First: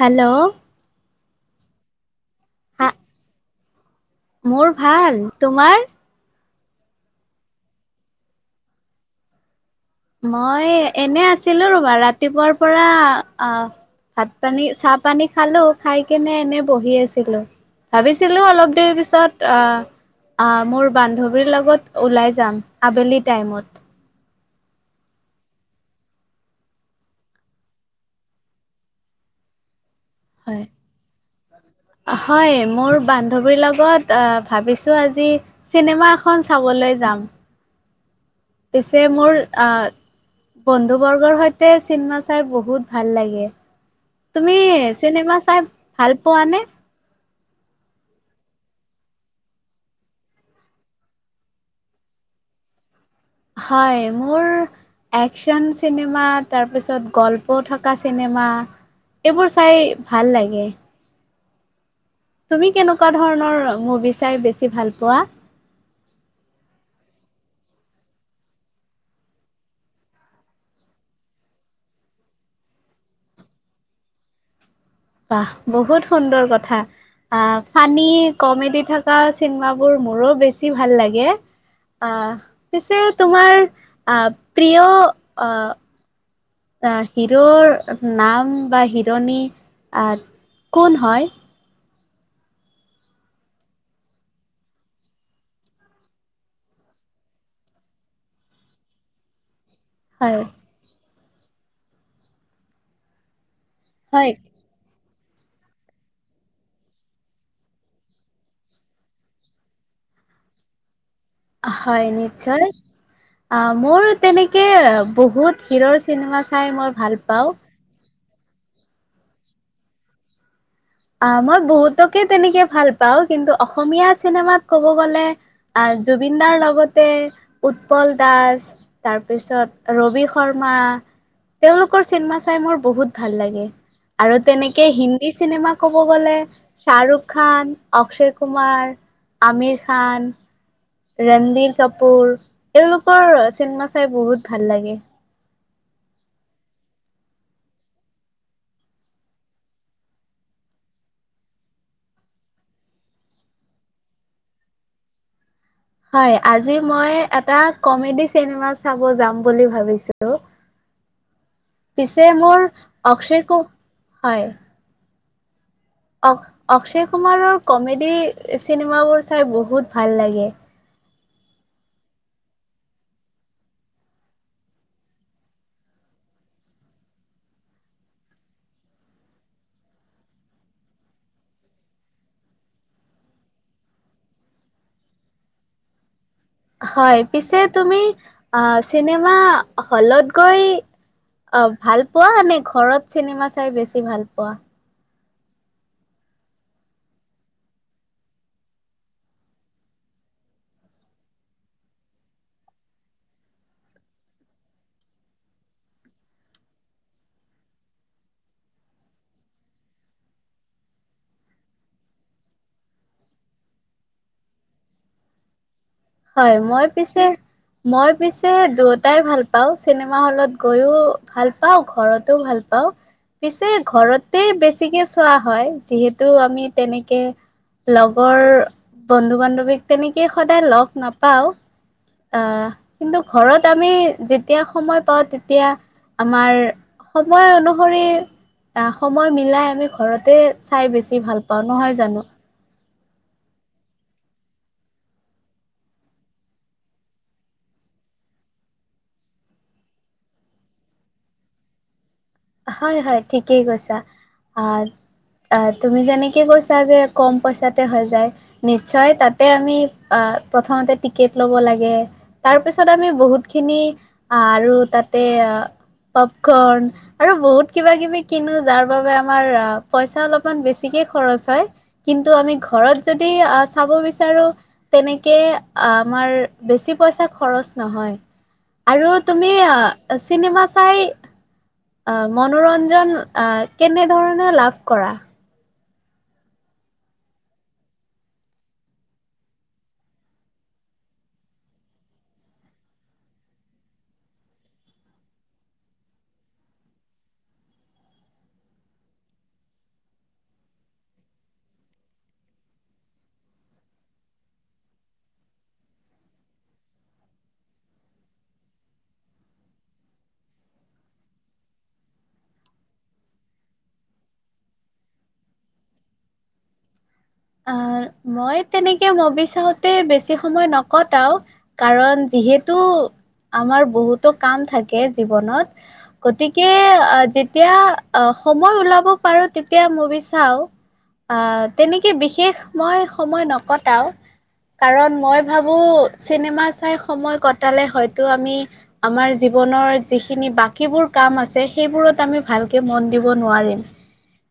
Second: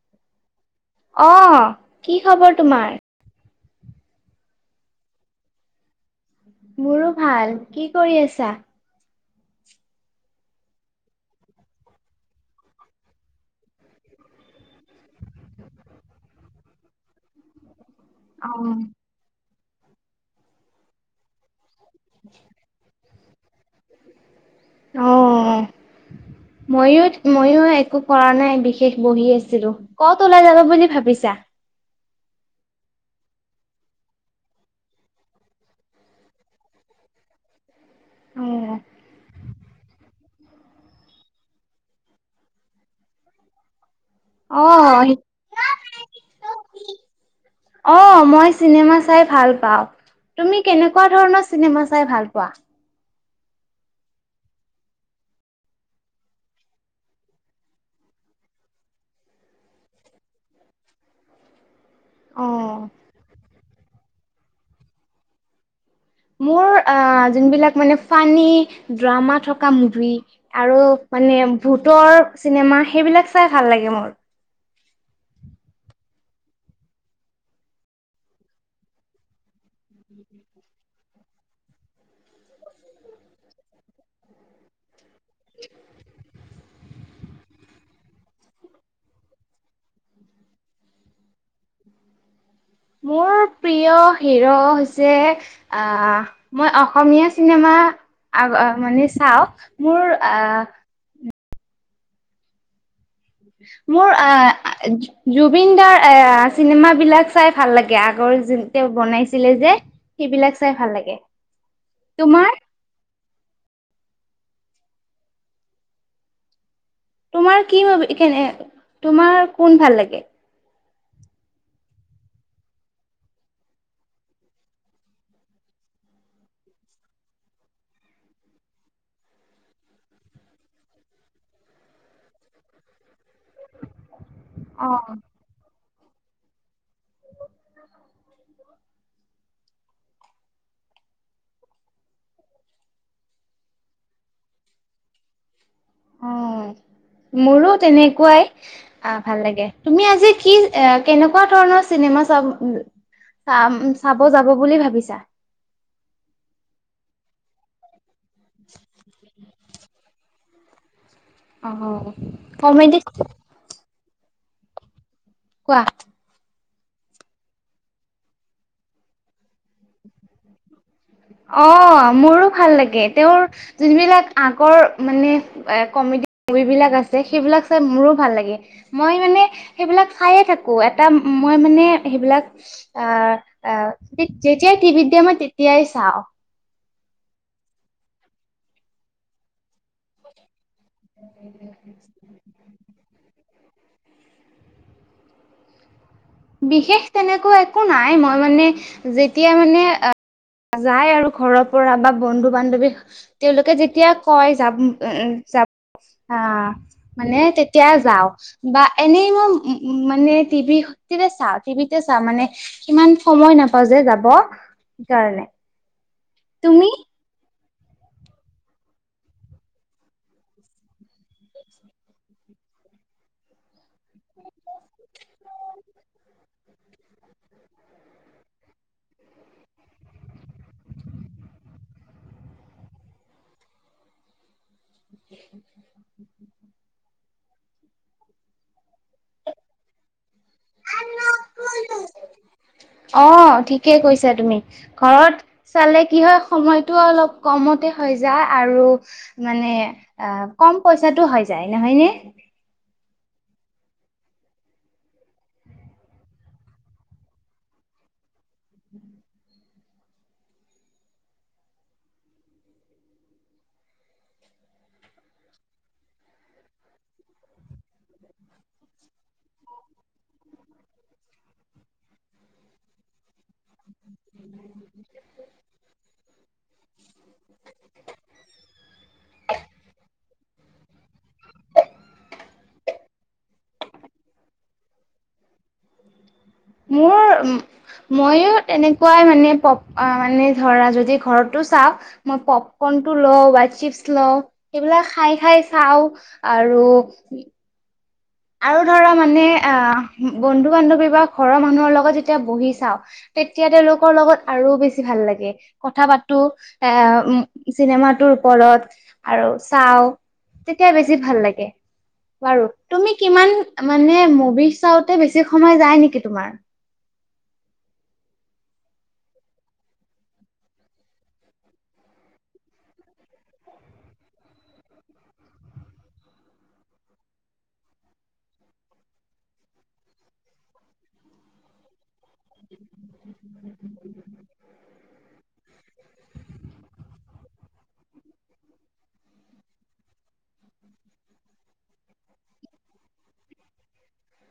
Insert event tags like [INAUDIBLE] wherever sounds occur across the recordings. Hello! অ কি খবৰ হা তোমাৰ? মোৰ ভাল। তোমাৰ? মোৰো ভাল। কি কৰি আছা? মই এনে আছিলো ৰ'বা ৰাতিপুৱাৰ পৰা আহ ভাত-পানী, চাহ-পানী খালো খাই এনে বহি আছিলো। ভাবিছিলোঁ অ অলপ দেৰি পিছত আ আ মোৰ লগত ওলাই যাম আবেলি টাইমত। অ মইও মইও একো কৰা নাই বিশেষ বহি আছিলো। ক'ত ওলাই যাব হয় বুলি ভাবিছা? হয় মোৰ বান্ধৱীৰ লগত ভাবিছোঁ আজি চিনেমা এখন চাবলৈ যাম। অ পিছে মোৰ আহ বন্ধু বৰ্গৰ সৈতে চিনেমা চাই বহুত ভাল লাগে। তুমি অ চিনেমা চাই ভাল পোৱা নে? অ মই চিনেমা চাই ভাল পাওঁ। তুমি কেনেকুৱা ধৰণৰ চিনেমা চাই ভাল পোৱা। হয় মোৰ একচন চিনেমা তাৰপিছত গল্প থকা চিনেমা এইবোৰ চাই ভাল লাগে। অ তুমি কেনেকুৱা ধৰণৰ মুভি চাই বেছি ভাল পোৱা? মোৰ জোনবিলাক মানে ফানী ড্ৰামা থকা মুভি আৰু মানে ভূতৰ চিনেমা সেইবিলাক চাই ভাল লাগে মোৰ। বাহ বহুত সুন্দৰ কথা। আ ফানি কমেডি থকা চিনেমাবোৰ মোৰো বেছি ভাল লাগে। আ পিছে তোমাৰ আ প্ৰিয় আ হিৰ'ৰ নাম বা হিৰণী আ কোন হয়? মোৰ প্ৰিয় হিৰ' হৈছে আ মই অসমীয়া চিনেমা আগত মানে চাও মোৰ হয় আ মো হয় [INAUDIBLE] জুবিন দাৰ এ চিনেমাবিলাক চাই ভাল লাগে আগৰ যে তেওঁ বনাইছিলে যে সেইবিলাক চাই ভাল লাগে। হয় তোমাৰ নিশ্চয় অ মোৰ তেনেকে বহুত হিৰ'ৰ চিনেমা চাই মই ভাল পা তোমাৰ কি মভি তোমাৰ কোন ভাল লাগে? অ মই বহুতকে তেনেকে ভাল পাওঁ কিন্তু অসমীয়া চিনেমাত ক'ব গলে জুবিন দাৰ লগতে উৎপল দাস। তাৰপিছত ৰবি শৰ্মা তেওঁলোকৰ চিনেমা চাই মোৰ বহুত ভাল লাগে। আৰু অ তেনেকে হিন্দী চিনেমা কব গ'লে শ্বাহৰুখ খান, অক্ষয় কুমাৰ, আমিৰ খান ৰণবীৰ কাপুৰ এওঁলোকৰ চিনেমা চাই বহুত ভাল লাগে। উম মোৰো তেনেকুৱাই অ ভাল লাগে তুমি আজি কি কেনেকুৱা ধৰণৰ চিনেমা চাম চাম চাব যাব বুলি ভাবিছা? হয় আজি মই এটা কমেডি চি চিনেমা চাব যাম বুলি ভাবিছোঁ অ', পিছে মোৰ কমেডি অক্ষয় কো হয় কোৱা অ অক্ষয় কুমাৰৰ কমেডি চিনেমাবোৰ চাই বহুত ভাল লাগে। অ মোৰো ভাল লাগে তেওঁৰ জোনবিলাক আগৰ মানে এ কমেডি মুভি বিলাক আছে সেইবিলাক চাই মোৰো ভাল লাগে। মই মানে সেইবিলাক চায়েই থাকো এটা মই মানে সেইবিলাক আ আ যেতিয়াই টিভিত দিয়ে মই তেতিয়াই চাওঁ। হয় পিছে তুমি চিনেমা হলত গৈ অ ভাল পোৱা নে ঘৰত চিনেমা চাই বেছি ভাল পোৱা? বিশেষ তেনেকুৱা একো নাই মই মানে যেতিয়া মানে আ যায় আৰু ঘৰৰ পৰা বা বন্ধু বান্ধৱী তেওঁলোকে যেতিয়া কয় যাম যাম আ মানে তেতিয়া যাও। বা এনেই মই মানে টিভি সতে চাওঁ টিভিতে চাওঁ মানে ইমান সময় নাপাওঁ যে যাব কাৰণে। হয়। মই পিছে মই পিছে দুয়োটাই ভাল পাওঁ, চিনেমা হ'লত গৈও ভাল পাওঁ ঘৰতো ভাল পাওঁ। পিছে ঘৰতে বেছিকে চোৱা হয়, যিহেতু আমি তেনেকে লগৰ বন্ধু বান্ধৱীক তেনেকেই সদায় লগ নাপাও, আহ কিন্তু ঘৰত আমি যি [UNINTELLIGIBLE] সময় পাওঁ তেতিয়া আমাৰ সময় অনুসৰি সময় মিলাই আমি ঘৰতে চাই বেছি ভাল পাওঁ নহয় জানো? অ', ঠিকেই কৈছা তুমি, ঘৰত চালে কি হয় সময়টো অলপ কমতে হৈ যায়, আৰু মানে অ', কম পইচাটো হৈ যায় নহয় নে? হয়, হয় ঠিকেই কৈছা। অ', তুমি যেনেকে কৈছা যে কম পইচাতে হৈ যায়। নিশ্চয় তাতে আমি অ', প্ৰথমতে টিকেট ল'ব লাগে তাৰ পিছত আমি বহুত খিনি আৰু তাতে পপকৰ্ন আৰু বহুত কিবা কিবি কিনো, যাৰ বাবে আমাৰ পইচা অলপমান বেছিকে খৰচ হয়। কিন্তু আমি ঘৰত যদি, আ চাব বিচাৰোঁ তেনেকে আমাৰ বেছি পইচা খৰচ নহয়। আৰু তুমি চিনেমা চাই মনোৰঞ্জন কেনে ধৰণে লাভ কৰা? মোৰ, উম মইয়ো তেনেকুৱাই মানে পপ ধৰা যদি ঘৰতো চাওঁ মই পপকৰ্নটো লওঁ বা চিপচ লওঁ, সেইবিলাক খাই খাই চাওঁ। আৰু আৰু ধৰা মানে আহ বন্ধু বান্ধৱী বা ঘৰৰ মানুহৰ লগত যেতিয়া বহি চাওঁ তেতিয়া তেওঁলোকৰ লগত আৰু বেছি ভাল লাগে। কথা পাতো এ চিনেমাটোৰ ওপৰত আৰু চাওঁ। তেতিয়া বেছি ভাল লাগে। বাৰু তুমি কিমান মানে মুভি চাওঁতে বেছি সময় যায় নেকি তোমাৰ? আহ, মই তেনেকে ম'ভি চাওঁতে বেছি সময় নকটাও। কাৰণ যিহেতু আমাৰ বহুতো কাম থাকে জীৱনত। গতিকে আহ, যেতিয়া আহ, সময় ওলাব পাৰো তেতিয়া ম'ভি চাওঁ। আহ তেনেকে বিশেষ মই সময় নকটাও। কাৰণ মই ভাবো চিনেমা চাই সময় কটালে হয়তো আমি আমাৰ জীৱনৰ যিখিনি বাকীবোৰ কাম আছে সেইবোৰত আমি ভালকে মন দিব নোৱাৰিম।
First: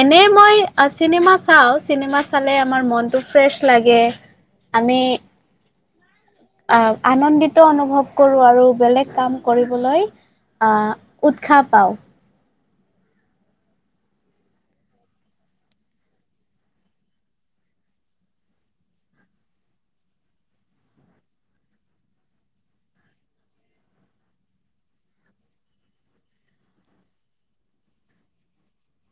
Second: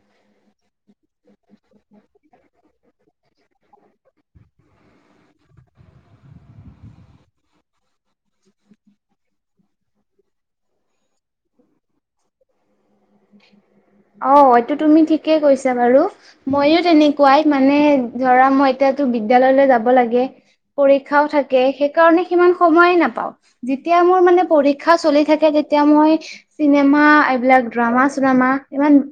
এনেই মই এ চিনেমা চাওঁ চিনেমা চালে আমাৰ মনটো ফ্ৰেছ লাগে, আমি আহ আনন্দিত অনুভৱ কৰো আৰু বেলেগ কাম কৰিবলৈ উৎসাহ পাওঁ। [INAUDIBLE] অ', এইটো তুমি ঠিকেই কৈছা বাৰু। মইয়ো তেনেকুৱাই, মানে ধৰা মই এতিয়াতো বিদ্যালয়লৈ যাব লাগে। পৰীক্ষাও থাকে, সেইকাৰণে সিমান সময়ে নাপাওঁ। যেতিয়া মোৰ মানে পৰীক্ষা চলি থাকে, তেতিয়া মই চিনেমা, এইবিলাক ড্ৰামা চ্ৰামা। ইমান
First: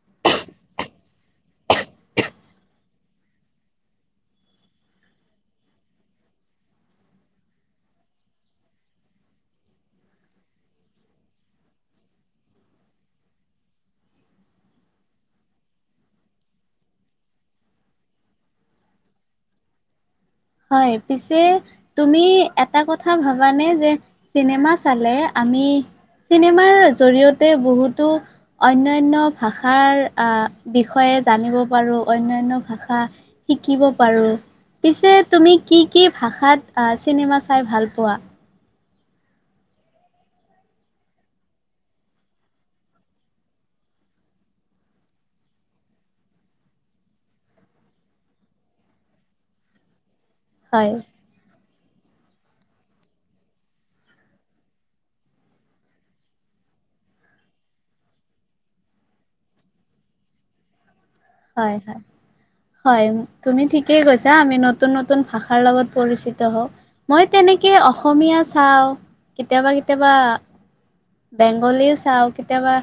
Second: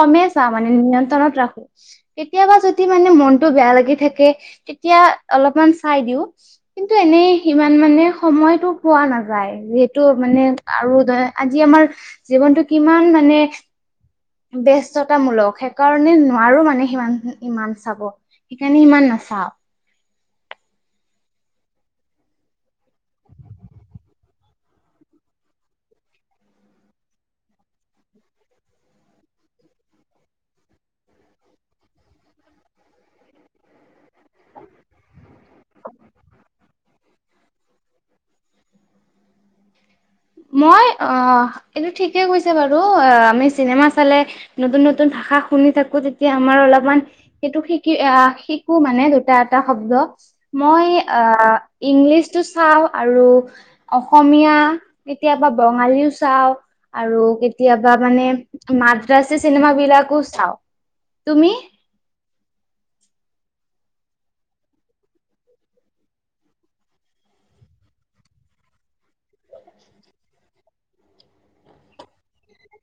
কমেই চাওঁ মানে নিয়ন্ত্ৰণত ৰাখো। কেতিয়াবা যদি মানে মনটো বেয়া লাগি থাকে, তেতিয়া অলপমান চাই দিওঁ। কিন্তু এনেই সিমান মানে সময়টো পোৱা নাযায়, যিহেতু মানে আৰু ধৰা আজি আমাৰ জীৱনটো কিমান মানে ব্যস্ততা মূলক, সেইকাৰণে নোৱাৰোঁ মানে সিমান ইমান চাব। সেইকাৰণে ইমান নাচাওঁ। হয়, পিছে তুমি এটা কথা ভাবানে যে চিনেমা চালে আমি চিনেমাৰ জৰিয়তে বহুতো অন্যান্য ভাষাৰ আ বিষয়ে জানিব পাৰোঁ, অনন্যা ভাষা শিকিব পাৰোঁ, পিছে তুমি কি কি ভাষাত চিনেমা চাই ভাল পোৱা? মই অ', এইটো ঠিকে কৈছে বাৰু আমি চিনেমা চালে নতুন নতুন ভাষা শুনি থাকোঁ। তেতিয়া আমাৰ অলপমান সেইটো শিকি আ শিকো মানে দুটা এটা শব্দ। মই হয়? আ ইংলিছটো চাওঁ আৰু অসমীয়া। কেতিয়াবা বঙালীও চাওঁ। আৰু কেতিয়াবা মানে মাদ্ৰাছী চিনেমা বিলাকো চাওঁ, তুমি? দেহাৰ। হয়, তুমি ঠিকেই কৈছা। আমি নতুন নতুন ভাষাৰ লগত পৰিচিত হওঁ। মই তেনেকে অসমীয়া চাওঁ। কেতিয়াবা কেতিয়াবা বেংগলীও চাওঁ, কেতিয়াবা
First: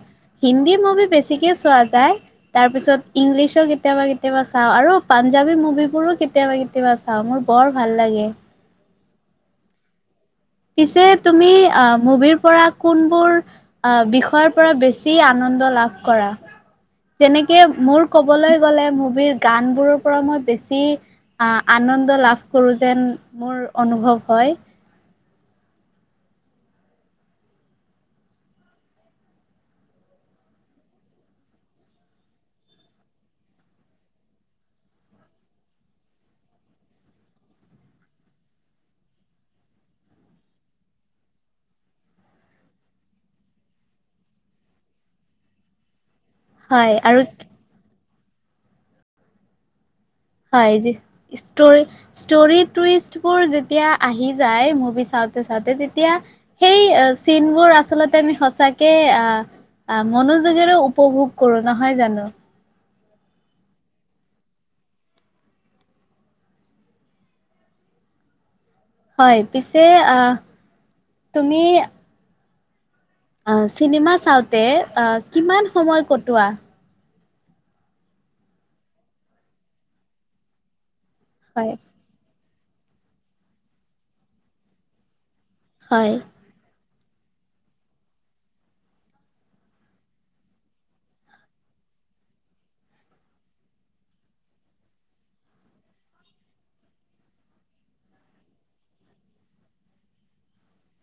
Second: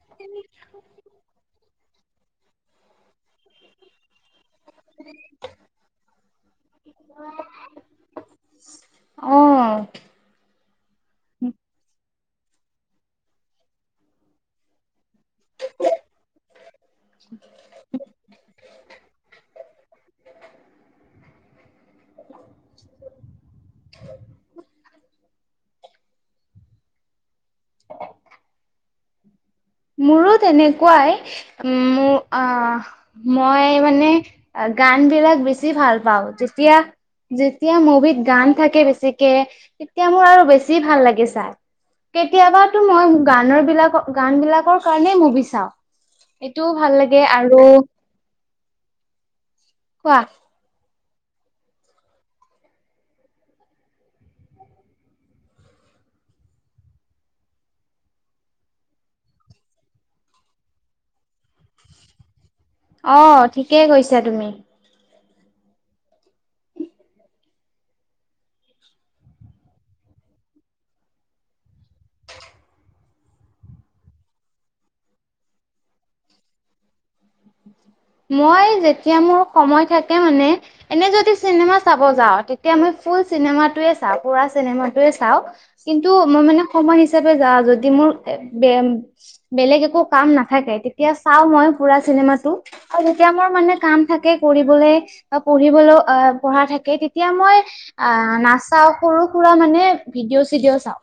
হিন্দী মুভি বেছিকে চোৱা যায়। তাৰ পিছত ইংলিছৰ কেতিয়াবা কেতিয়াবা চাওঁ আৰু পাঞ্জাবী মুভিবোৰো কেতিয়াবা কেতিয়াবা চাওঁ মোৰ বৰ ভাল লাগে। অ' পিছে তুমি অ' মুভিৰ পৰা কোনবোৰ বিষয়ৰ পৰা বেছি কি আনন্দ লাভ কৰা? যেনেকে মোৰ ক'বলৈ গ'লে, মুভিৰ গানবোৰৰ পৰা মই বেছি আনন্দ লাভ কৰোঁ যেন মোৰ অনুভৱ হয়। মোৰো তেনেকুৱাই মোৰ অ' মই মানে গান বিলাক বেছি ভাল পাওঁ যেতিয়া যেতিয়া মুভিত গান থাকে বেছিকে, তেতিয়া মোৰ আৰু বেছি ভাল লাগে চাই। কেতিয়াবাতো মই গানৰ বিলাক, গান বিলাক ৰ কাৰণে মুভি চাওঁ, এইটো ভাল লাগে আৰু কোৱা? হয়, যি ষ্টৰি। ষ্টৰি টুইষ্টবোৰ যেতিয়া আহি যায়, মুভি চাওঁতে চাওঁতে তেতিয়া সেই চিনবোৰ আচলতে আমি সঁচাকে আ মনোযোগেৰে উপভোগ কৰোঁ নহয় জানোঁ? অ' ঠিকেই কৈছা তুমি। হয়, পিছে আ তুমি আ' চিনেমা চাওঁতে আ' কিমান সময় কটোৱা? মই যেতিয়া মোৰ সময় থাকে মানে এনে যদি হয় চিনেমা চা ব যাও। তেতিয়া মই ফুল চিনেমাটোৱে চাওঁ। পুৰা চিনেময়ে চাওঁ। হয় কিন্তু মই মানে সময় হিচাপে যা যদি মোৰ বে বেলেগ একো কাম নাথাকে, তেতিয়া চাওঁ মই পুৰা চিনেমাটো। আৰু যেতিয়া মোৰ মানে কাম থাকে কৰিবলৈ বা পঢ়িবলৈও অ' পঢ়া থাকে। তেতিয়া মই অ' নাচাও সৰু সুৰা মানে ভিডিঅ' চিডিঅ' চাওঁ।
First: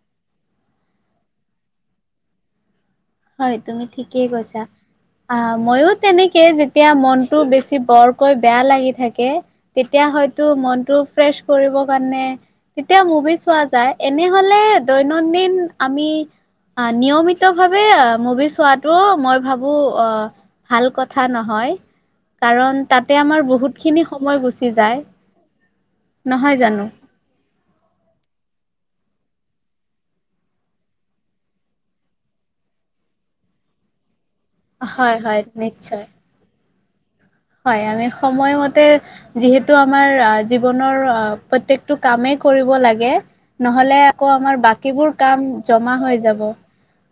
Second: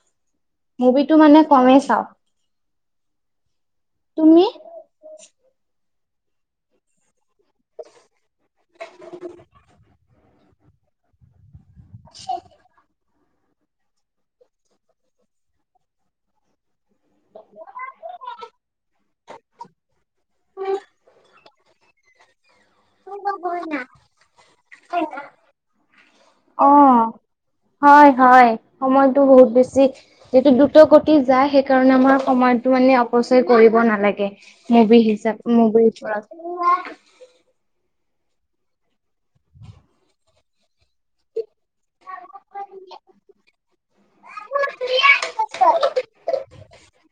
মুভিটো মানে কমেই চাওঁ। হয়, তুমি ঠিকেই তুমি? কৈছা, আহ মইয়ো তেনেকে যে তিয়া মনটো বেছি বৰকৈ বেয়া লাগি থাকে, তেতিয়া হয়তো মনটো ফ্ৰেছ কৰিবৰ কাৰণে, তেতিয়া মুভি চোৱা যায়। এনেহলে দৈনন্দিন আমি নিয়মিতভাৱে মুভি চোৱাটো মই ভাবো অ ভাল কথা নহয় কাৰণ তাতে আমাৰ বহুতখিনি সময় গুচি যায়। নহয় জানো? অ'। হয় হয়, সময়টো বহুত বেছি যিটো দ্ৰুত গতিত যায় সেইকাৰণে আমাৰ সময়টো মানে অপচয় কৰিব নালাগে। মুভি হয় হয় হিচাপ মুভিৰ নিশ্চয় ওপৰত। হয় আমি সময়মতে যিহেতু আমাৰ আ জীৱনৰ প্ৰত্যেকটো কামেই কৰিব লাগে নহলে আকৌ আমাৰ বাকীবোৰ কাম জমা হৈ যাব।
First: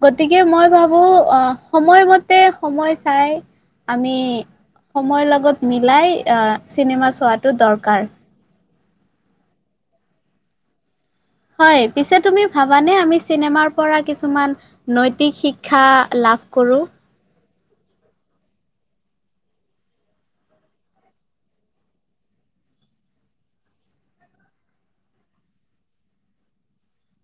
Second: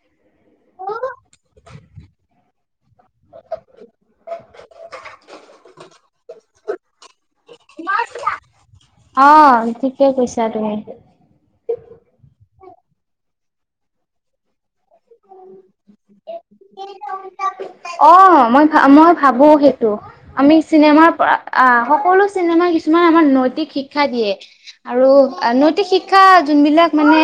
গতিকে মই ভাবোঁ সময়মতে সময় চাই আমি সময়ৰ লগত মিলাই আহ চিনেমা চোৱাটো দৰকাৰ অহ ঠিকে কৈছা তুমি। হয় পিছে তুমি ভাবানে আমি চিনেমাৰ পৰা কিছুমান নৈতিক শিক্ষা লাভ কৰো। অ মই ভা মই ভাবো সেইটো। আমি চিনেমাৰ পৰা আহ সকলো চিনেমা কিছুমান আমাক নৈতিক শিক্ষা দিয়ে। আৰু নৈতিক শিক্ষা যোনবিলাক মানে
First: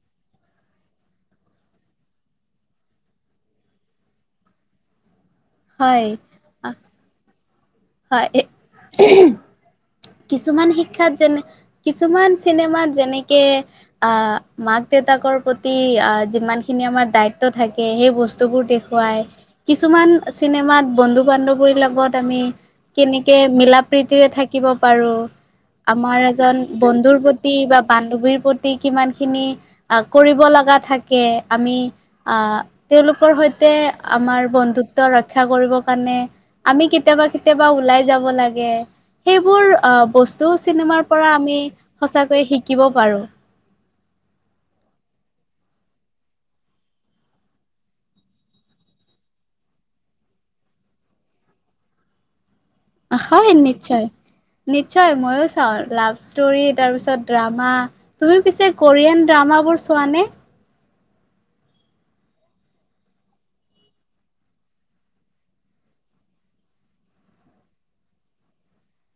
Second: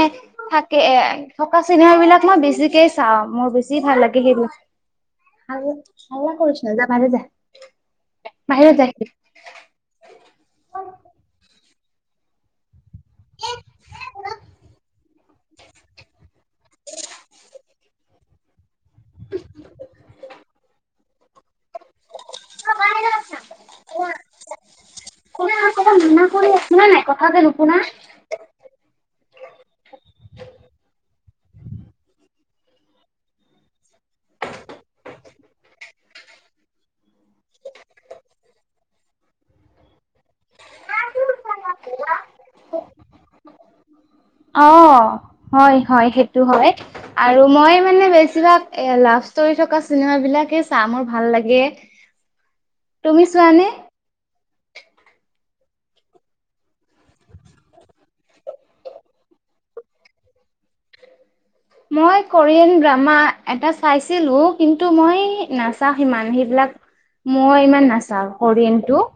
থাকে এ থকা চিনেমা বিলাক মই বেছি কে চাও মোৰ বেছি ভাল লাগে সেইবোৰ। হয় আহ, [UNINTELLIGIBLE] হয়, এ কিছুমান শিক্ষাত যেনে কিছুমান চিনেমাত যেনেকে আহ মাক দেউতাকৰ প্ৰতি আহ যিমান খিনি আমাৰ দায়িত্ব থাকে সেই বস্তুবোৰ দে খুৱাই কিছুমান চিনেমাত বন্ধু বান্ধৱীৰ লগত আমি কেনেকে মিলা প্ৰীতিৰে থাকিব পাৰো। অ', আমাৰ এজন বন্ধুৰ প্ৰতি বা বান্ধৱীৰ প্ৰতি কিমান খিনি আহ কৰিব লগা থাকে আমি আহ তেওঁলোকৰ সৈতে আমাৰ বন্ধুত্ব ৰক্ষা কৰিবৰ কাৰণে আমি কেতিয়াবা কেতিয়াবা ওলাই যাব লাগে। সেইবোৰ বস্তু চিনেমাৰ পৰা আমি সঁচাকৈয়ে শিকিব পাৰো। অঁহ হয় হয়, সেইটো হয়। আৰু মই মানে বেছিভাগ এ লাভ ষ্টৰি থকা চিনেম বিলাকে চাও মোৰ ভাল লাগে। [INAUDIBLE] হয় চোৱানে? নিশ্চয়। নিশ্চয় মইয়ো চাওঁ, লাভ ষ্টৰি তাৰপিছত ড্ৰামা। তুমি পিছে কোৰিয়ান ড্ৰামাবোৰ চোৱা নে? মই কোৰিয়ান ড্ৰামা এটা চাইছিলো, কিন্তু মই নাচাও সিমান সেইবিলাক মই ইমান নাচাওঁ কৰিৰিয়ন টো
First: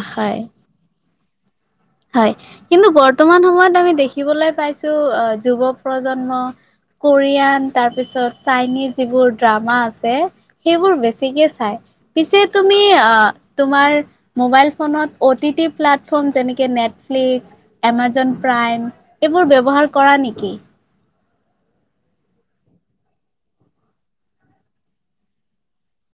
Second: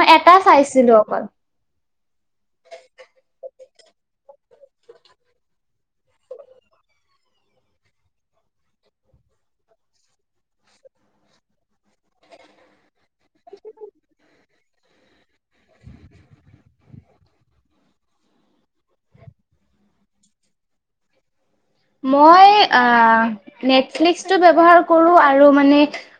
মই এটা হয় চাইছিলো অকল। হয়, কিন্তু বৰ্তমান সময়ত আমি দেখিবলৈ পাইছো আহ, যুৱ প্ৰজন্ম কোৰিয়ান তাৰপিছত চাইনিজ যিবোৰ ড্ৰামা আছে। সেইবোৰ বেছিকে চাই, পিছে তুমি তোমাৰ মোবাইল ফোনত O T T platform O T T যেনে নেটফ্লিক্স, এমাজন প্ৰাইম, এইবোৰ ব্যৱহাৰ কৰা নেকি? মই আহ, নেটফ্লিক্সটো ব্যৱহাৰ কৰো আৰু মানে